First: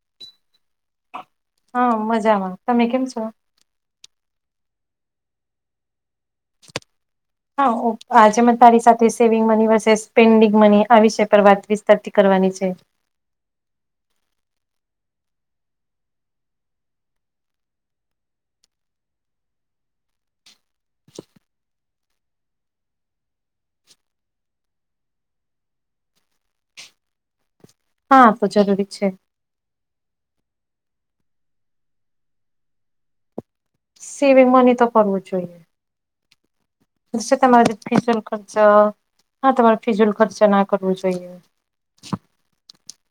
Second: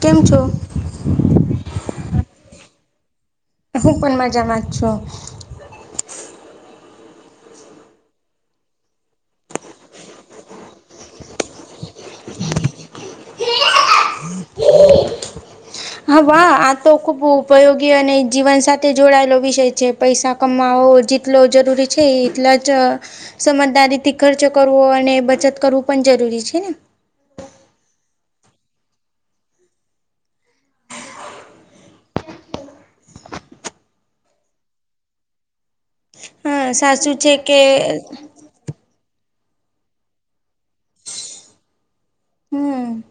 કેમ છો. હા મજામાં તમે કેમ છો. હુ પણ મજામાં જ છુ. હા આજે મન તારી સાથે saving money versus spending money આ વિષય પર વાત વિસ્તારથી કરવાની છે. હા વાહ આ તો ખુબ ઉપયોગી અને જીવન સાથે જોડાયેલો વિષય છે, પૈસા કમાવો જેટલો જરૂરી છે, એટલા જ સમજદારી થી ખર્ચ કરવો અને બચત કરવું પણ જરૂરી છેને. હા તો જરૂરી છે. સેવિંગ મની તો કરવું જોઈએ. હા સાચું છે, કે અચ્છા હા તમારે ફિઝુલ ખર્ચ ના કરવુ જોઈએ. હુ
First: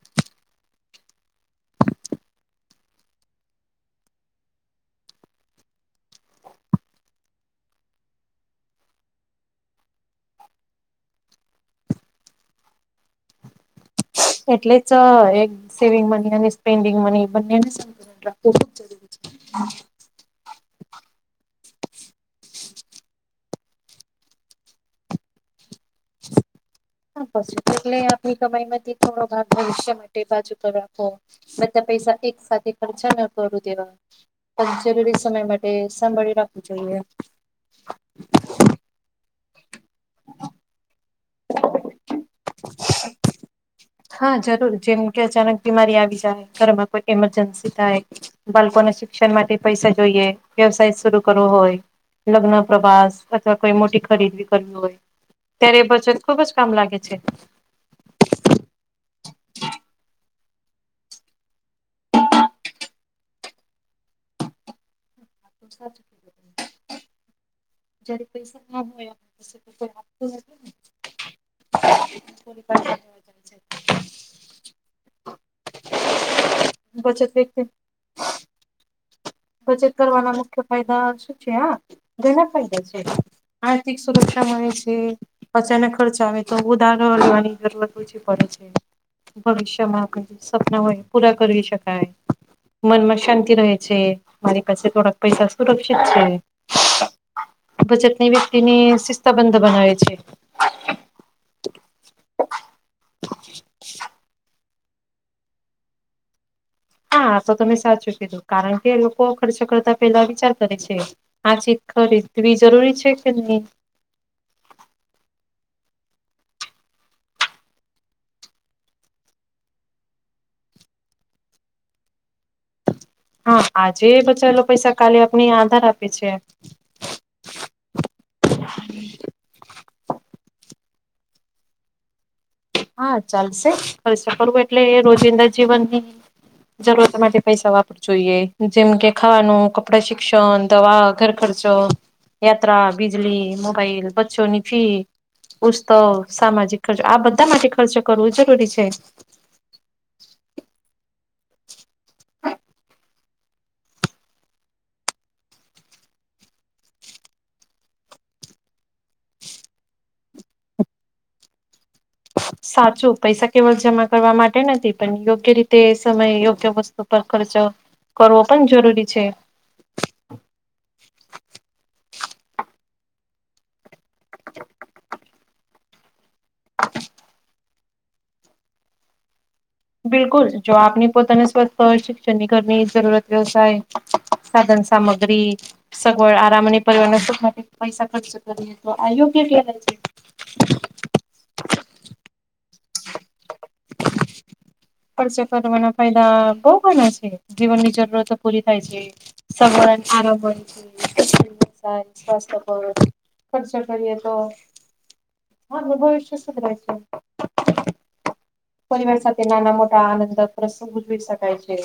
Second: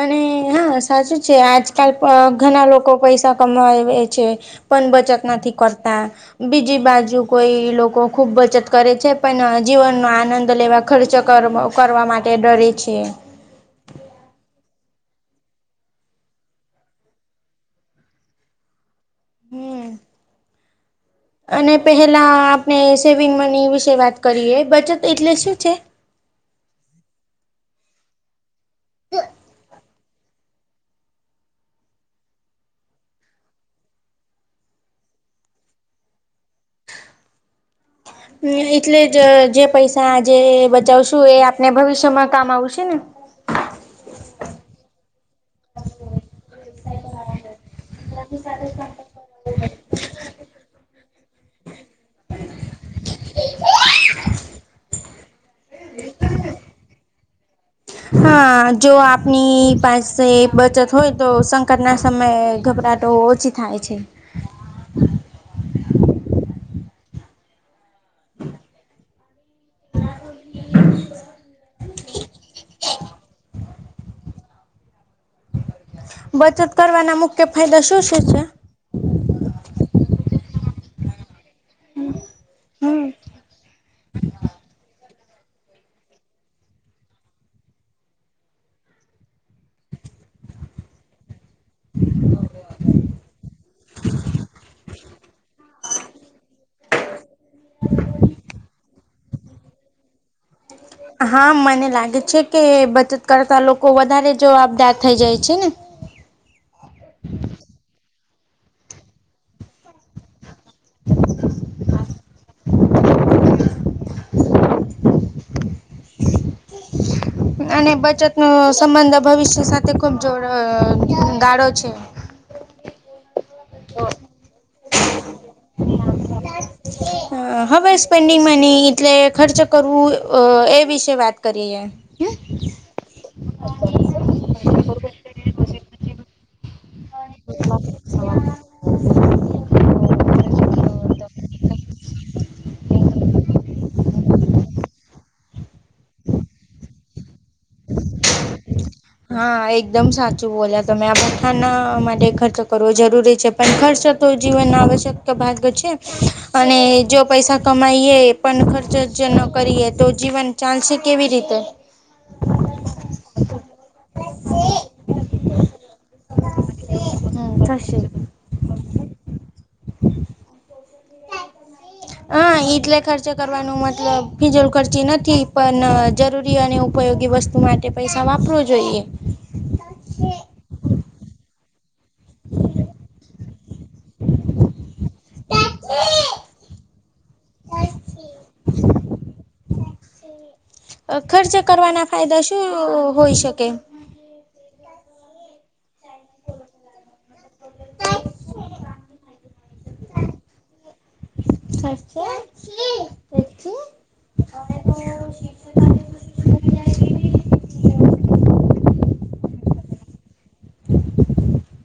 અને હા સાચું છે આજકાલ પ ઘણા લોકો પૈસા કમાવે છે. પન બચત નથી કરતા બીજી બાજુ કોઈ લોકો ખુબ બચત કરે છે પણ જીવનનો આનંદ લેવા ખર્ચો કર કરવા માટે ડરે છે. એટલે જ એક સેવિંગ મની અને સ્પેન્ડિંગ મની બંનેને સંકલન રાખવું ખુબ જરૂરી છે હમ અને પહેલા આપણે સેવિંગ મની વિશે વાત કરીએ બચત એટલે શું છે. બચત એટલે આપણી કમાઈ માંથી થોડો ભાગ ભવિષ્ય બાજુ પર રાખો બધા પૈસા એક સાથે ખર્ચા ના કરું દેવા જરૂરી સમય માટે સાંભાળી રાખવું જોઈએ. હ એટલે જ જે પૈસા આજે બચાવશું એ આપને ભવિષ્યમાં કામ આવશે ને હા જરૂર જેમ કે અચાનક બીમારી આવી જાય ઘરમાં કોઈ ઇમરજન્સી થાય બાલકોને શિક્ષણ માટે પૈસા જોઈએ. વ્યવસાય શરૂ કરવો હોય. લગ્ન પ્રવાસ અથવા કોઈ મોટી ખરીદી કરવી હોય ત્યારે બચત ખુબ જ કામ લાગે છે. હા, જો આપની પાસે બચત હોય તો, સંકટ ના સમયે ગભરાટો ઓ છી થાય છે. [inaudible] જયારે પૈસા ના હોય [inaudible] [inaudible] બચત કરવાના બચત મુખ્ય વ્યક્તિ ફાયદા શું શું છે? બચત કરવાના મુખ્ય ફાયદા શું છે આ ઘના ફાયદા છે. હમ આર્થિક સુરક્ષા મળે છે. અચાનક ખર્ચા આવે તો ઉધરો લેવાની જરૂરત ઓછી પડે છે ભવિષ્યમાં કોઈ સપ્ન હોય પૂરા કરવી શકાય. મનમાં શાંતિ રહે છે, મારી પાસે થોડાક પૈસા સુરક્ષિત છે. બચતની વ્યક્તિ ને શિસ્તબંધ બનાવે છે. હા મને લાગે છે કે બચત કરતા લોકો વધારે જવાબદાર થઈ જાય છે ને હા તો તમે સાચુંજ કીધું, કારણ કે લોકો ખર્ચો કરતા પેલા વિચાર કરે છે. આ ચીજ ખરીદવી જરૂરી છે કે નઇ? અને બચતનો સંબંધ ભવિષ્ય સાથે ખુબ જોર અ ગાઢો છે. હા આજે બચાવેલો પૈસા કાલે આપને આધાર આપે છે. હા અ હવે સ્પેન્ડિંગ મની, એટલે ખર્ચ કરવું, અ એ વિશે વાત કરીએ. હા ચાલશે, ખર્ચા કરવું એટલે રોજિંદા જીવનની જરૂરત માટે પૈસા વાપરવું જોઈએ, જેમ કે ખાવાનું કપડા શીખ ક્ષન, દવા, ઘર ખર્ચો યાત્રા, બિજલી, મોબાઈલ, બચ્ચોની ફી પુસ્તક, સામાજિક ખર્ચ આ બધા માટે ખર્ચો કરવો જરૂરી છે. હા એકદમ સાચું બોલ્યા તમે, આ બથાના માટે ખર્ચો કરવો જરૂરી છે. પણ ખર્ચો તો જીવનના આવશ્યક તો ભાગ છે, અને જો પૈસા કમાઈએ પણ ખર્ચ જ ન કરીએ તો, જીવન ચાલશે કેવી રીતે? સાચું પૈસા કેવલ જમા કરવા માટે નથી, પણ યોગ્ય રીતે સમય યોગ્ય વસ્તુ પર ખર્ચો થશે કરવો પણ જરૂરી છે. હા, એટલે ખર્ચે કરવાનું મતલબ ફિજલ ખર્ચી નથી. પણ જરૂરી અને ઉપયોગી વસ્તુ માટે પૈસા વાપરવું જોઈએ બિલકુલ, જો આપને પોતાને સ્વસ્થ, શિક્ષણની, ઘરની જરૂરત, વ્યવસાય સાધન સામગ્રી, સગવડ આરામ અને પરિવાનો સુખ માટે પૈસા ખર્ચ કરીએ, તો આ યોગ્ય કેલાય છે. અ ખર્ચ કરવાના ફાયદા શું હોય શકે? ખર્ચો કરવાના ફાયદા બઉ ઘણા છે, જીવનની જરૂરતો પૂરી થાય છે સગરો આરો હોય [unintelligible] પર સાચે ખર્ચ કરીએ તો હાલ નુ ભવિષ્ય સુધરે છે. પરિવાર સાથે નાના મોટા આનંદ પ્રસંગ ઉજવી શકાય છે.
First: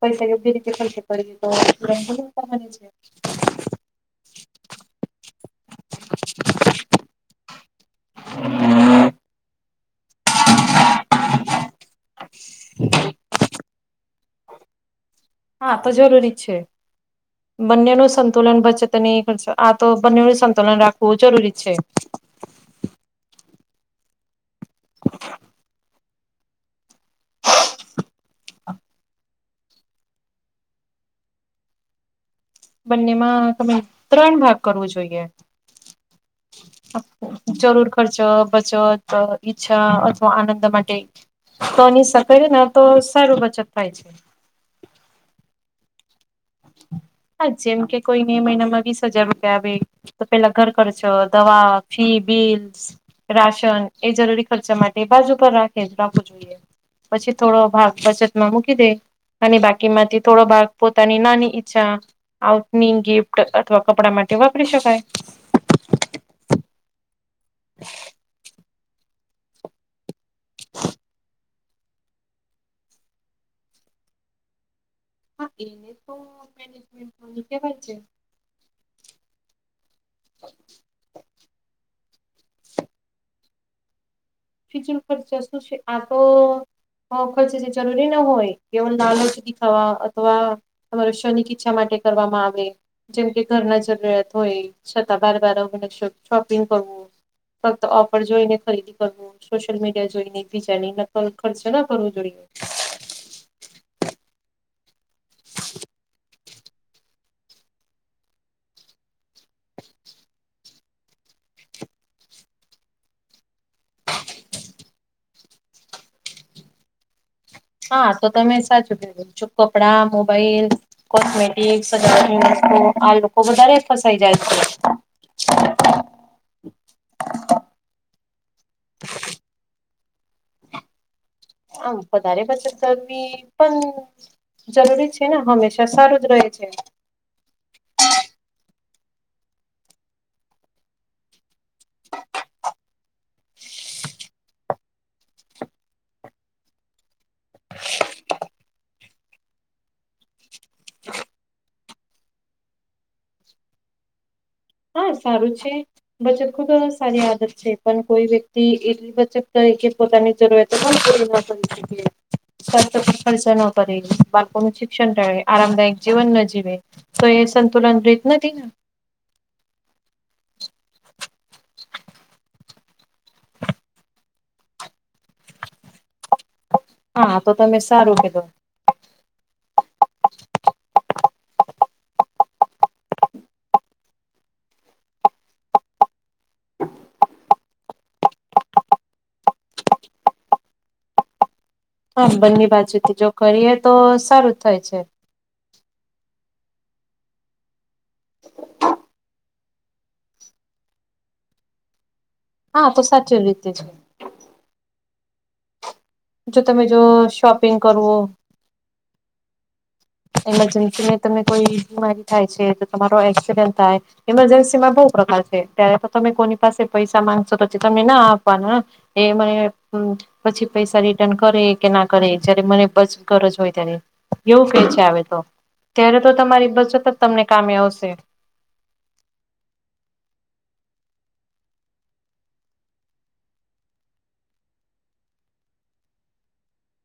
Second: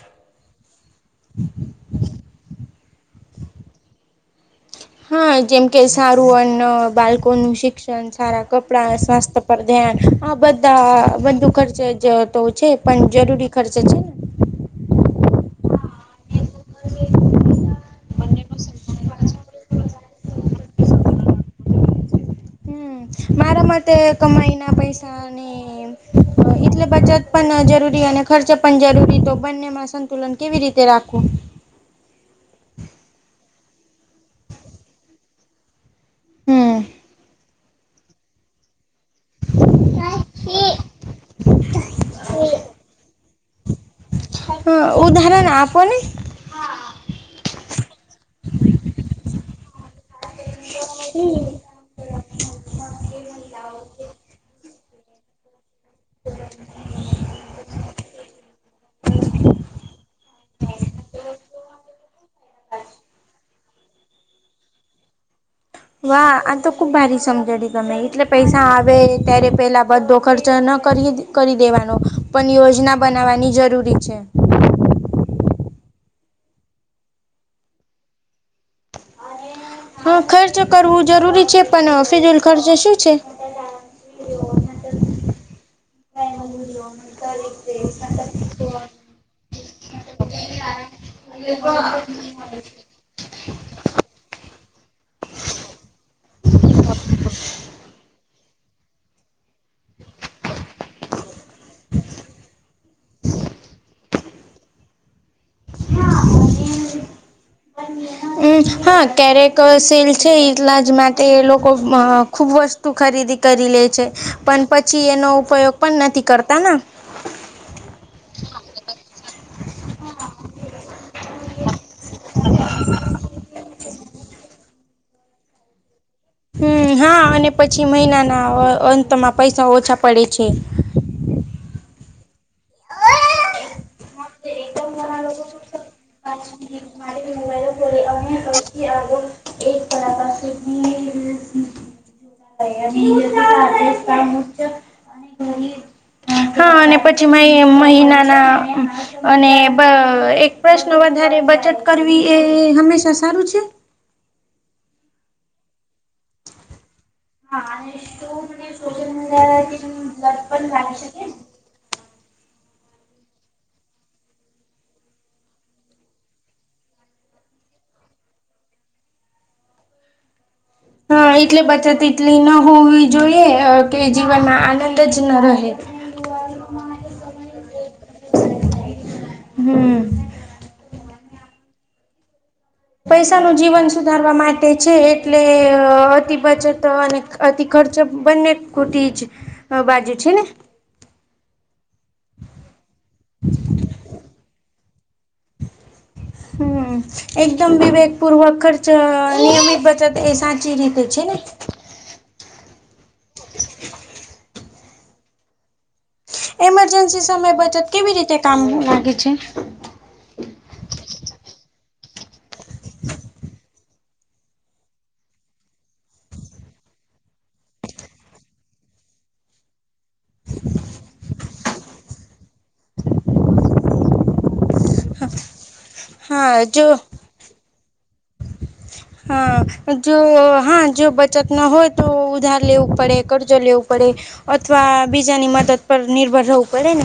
પૈસા યોગ્ય રીતે ખર્ચો કરીએ તો આપડે [unintelligible] કરવાની છે. હા જેમ કે સારું અન્ન, બાળકો નું શિક્ષણ, સારા કપડા, સ્વાસ્થ્ય પર ધ્યાન, આ બધા બંધુ ખર્ચ જ તો છે પણ જરૂરી ખર્ચ છે ને હા તો જરૂરી છે. બંને ન સંતુલન બચત નહી પણ આ તો બંનેનું સંતુલન રાખવું જરૂરી છે. હમ મારા માટે કમાઈ ના પૈસા ની એટલે બચત પણ જરૂરી અને ખર્ચે પણ જરૂરી તો બંનેમાં સંતુલન કેવી રીતે રાખવું. બંનેમાં તમેં ત્રણ ભાગ કરવું જોઈએ. હમ જરૂર ખરચો બચત ઈચ્છા અથવા આનંદ માટે તોની સર કરીએ ને તો સારુ બચત થાય છે. અભ ઉદાહરણ આપોને હા જેમ કે કોઈને એ મહિનામાં વીસ હજાર રૂપિયા આવે. તો પેલા ઘર કરજો દવા ફી બિલસ રાશન એ જરૂરી ખર્ચા માટે બાજુ પર રાખે રાખવું જોઈએ. પછી થોડો ભાગ બચતમાં મૂકી દે અને બાકી માંથી થોડો ભાગ પોતાની નાની ઈચ્છા આઉંટની ગિફ્ટ અથવા કપડા માટે વાપરી શકાય. વાહ આ તો ખુબ ભારી સમજાડી તમે એટલે પૈસા આવે ત્યારે પેલા બધો ખર્ચ ન કરી કરી દેવાનો પણ યોજના બનાવવાની જરૂરી છે. [inaudible] હા એને તો મેનેજમેન્ટ કેવાય છે. હા ખર્ચ કરવું જરૂરી છે પણ ફિઝુલ ખર્ચ શું છે. ફિચુલ ખર્ચ શું છે આ તો હ ખર્ચ જે જરૂરી ના હોય કેવ નાલોચી ખાવા અથવા તમારો શોની ઈચ્છા માટે કરવામાં આવે જેમ કે ઘરના જરૂરિયાત હોય છતાં બાર બાર અ શોપિંગ કરવું. ફક્ત ઓફર જોઈ ને ખરીદી કરવું. સોશિયલ મીડિયા જોઈ ને બીજા ની નકલ ખર્ચો ના કરવો જોઈએ. [inaudible] હા એ અન્ય હ હા ક્યારેક સેલ છે એટલા જ માટે લોકો ખુબ જ તું ખરીદી કરી લે છે પણ પછી એનો ઉપયોગ પણ નથી કરતા ને હા તો તમે સાચું કીધું છો કપડાં મોબાઈલ કોમે એક સજાવાટ ની વસ્તુ આ લોકો વધારે ફસાઈ જાય છે. હમ હા અને પછી મહિનાના અંતમાં પૈસા ઓછા પડે છે. આ પ વધારે પછ કરી પણ જરૂરી છે ને હંમેશા સારું જ રહે છે. મોબાઈઇલ લે અને અથી આગો એક પડાકા સુ ખચ્ અને ગરીબ હા અને પછી મહિ મહિનાના અને એક પ્રશ્ન વધારે બચત કરવી એ હંમેશા સારું છે. હા સારું છે બચત ખુબ સારી દ પણ કોઈ વ્યક્તિ એટલી બચક તરીકે પોતાની જરૂરિયાતો પણ પૂરી ના કરી શકીએ ખર્ચ ન કરે બાળકોનું શિક્ષણ ટાળ આરામદાયક જીવન ન જીવે તો એ સંતુલન રીત નથી ને હ એટલે બચત એટલી ન હોવી જોઈએ કે જીવનમાં આનંદ જ ન રહે હા તો તમે સારું કીધું હમ. પૈસાનું જીવન સુધારવા માટે છે એટલે અતિ બચત અને અતિ ખર્ચ બંને કોટી છે બા જે છે ને. હા બંની બાજુથી જો કરીએ તો સારું થાય છે. હમ. એકદમ વિવેકપૂર્વક ખર્ચ નિયમિત બચત એ સાચી રીતે છે ને. હા તો સાચું રીતે છે. જો તમે જો મરજન્સી સમય શોપિંગ બચત કેવી કરવો રીતે કામ લાગે છે? મરજન્સીને તમે કોઈ બીમારી થાય છે તો તમારો એક્સિડેન્ટ થાય. મરજન્સી માં બહ પ્રકાર છે ત્યારે તો તમે કોની પાસે પૈસા માંગશો તોછી તને ના આપવાના. એ મને પછી પૈસા રિટર્ન કરે. કે ના કરે જયારે મને બસ ગરજ હોય ત્યારે એવું કે છે, આવે તો. ત્યારે તો હા તમારી જો બચત જ તમને કામે આવશે. [inaudible] હા, જો હા જો બચત ના હોય તો ઉધાર લેવું પડે કર્જો લેવું પડે. અથવા બીજાની મદદ પર નિર્ભર રહેવું પડે ને.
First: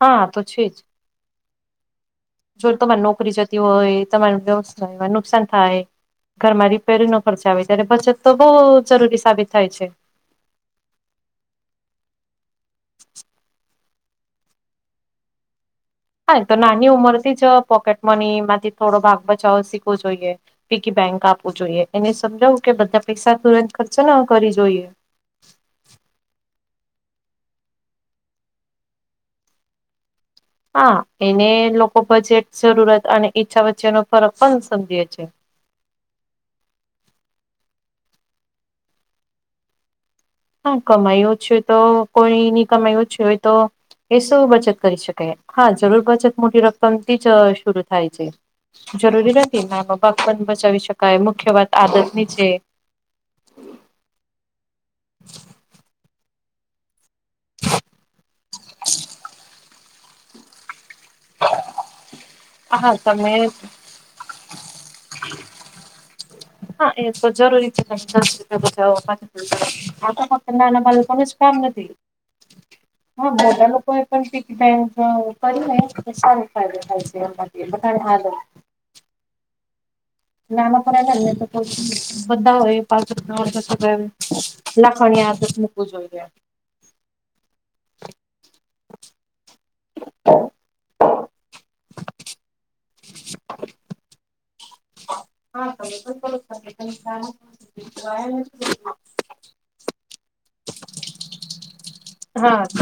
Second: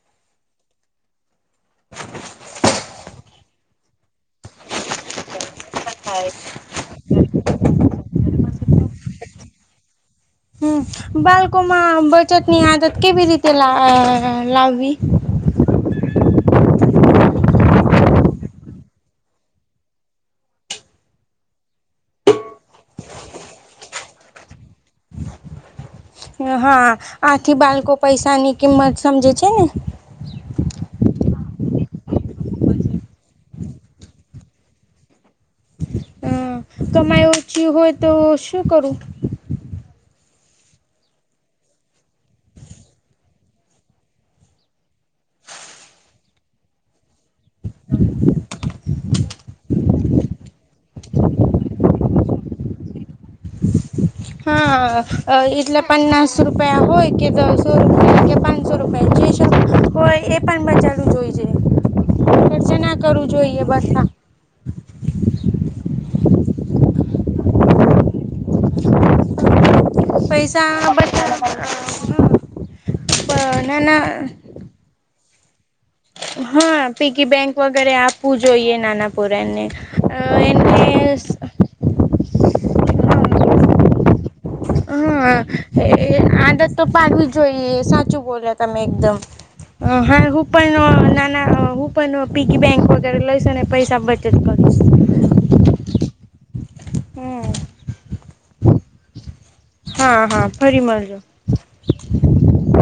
હા તો છે જ. જો તમારી નોકરી જતી હોય તમાર વ્યવસ્ નુકસાન થાય, ઘરમાં રિપેરી નો ખર્ચ આવે ત્યારે બચત તો બહુ જરૂરી સાબિત થાય છે. હમ, બાળકો માં બચત ની આદત કેવી રીતે લાવવી? હા તો નાની ઉંમર થી જ પોકેટ મની માંથી થોડો ભાગ બચાવો શીખવો જોઈએ. પૈકી બેંક આપવું જોઈએ એને સમજાવું કે બધા પૈસા તુરંત ખર્ચો ને કરી જોઈએ. હા, આથી બાળકો પૈસા ની કિંમત સમજે છે ને. હા એને લોકો બજેટ જરૂરત અને ઈચ્છા વચ્ચેનો ફરક પણ સમજી છે. અ કમાઈ ઓછી હોય તો શું કરું? હા કમાયું છે તો કોઈ ની કમાયું છે હોય તો એ શું બચત કરી શકાય હા જરૂર બચત મોટી ર કમતી જ શરુ થાય છે, જરૂરી નથી બાક પણ બચાવી શકાય મુખ્ય વાત આદત ની છે. હા એટલે પન્નાસ રૂપ હોય કે દસો રૂપ કે પાંચસો રૂપ જે હોય એ પણ પચાસ ર્ચ હા ના કરવું તમે જોઈએ બધા હા એ તો જરૂરી છે જ બ જવા માટે. આ તો ફક્ત નાના પૈસા બાળકોને જ બધા કામ નથી, હા બધા લોકો એ નાના પણ બે કર [unintelligible] હા પીકી બેંક વગેરે આદત આપવું જોઈએ નાના પુરાણને. નાાના પરા લ તો બધા હોય પાંચ [unintelligible] હા, એ આદત તો પાડવી જોઈએ, સાચું બોલ્યા તમે એકદમ. અ હા હું પણ નાના હું પણ પીકી બેંક વગેરે લઈસ ને પૈસા બચત કર હા તમે હમ પણ કર [unintelligible] હા હા ફરી મળજો. હા હ.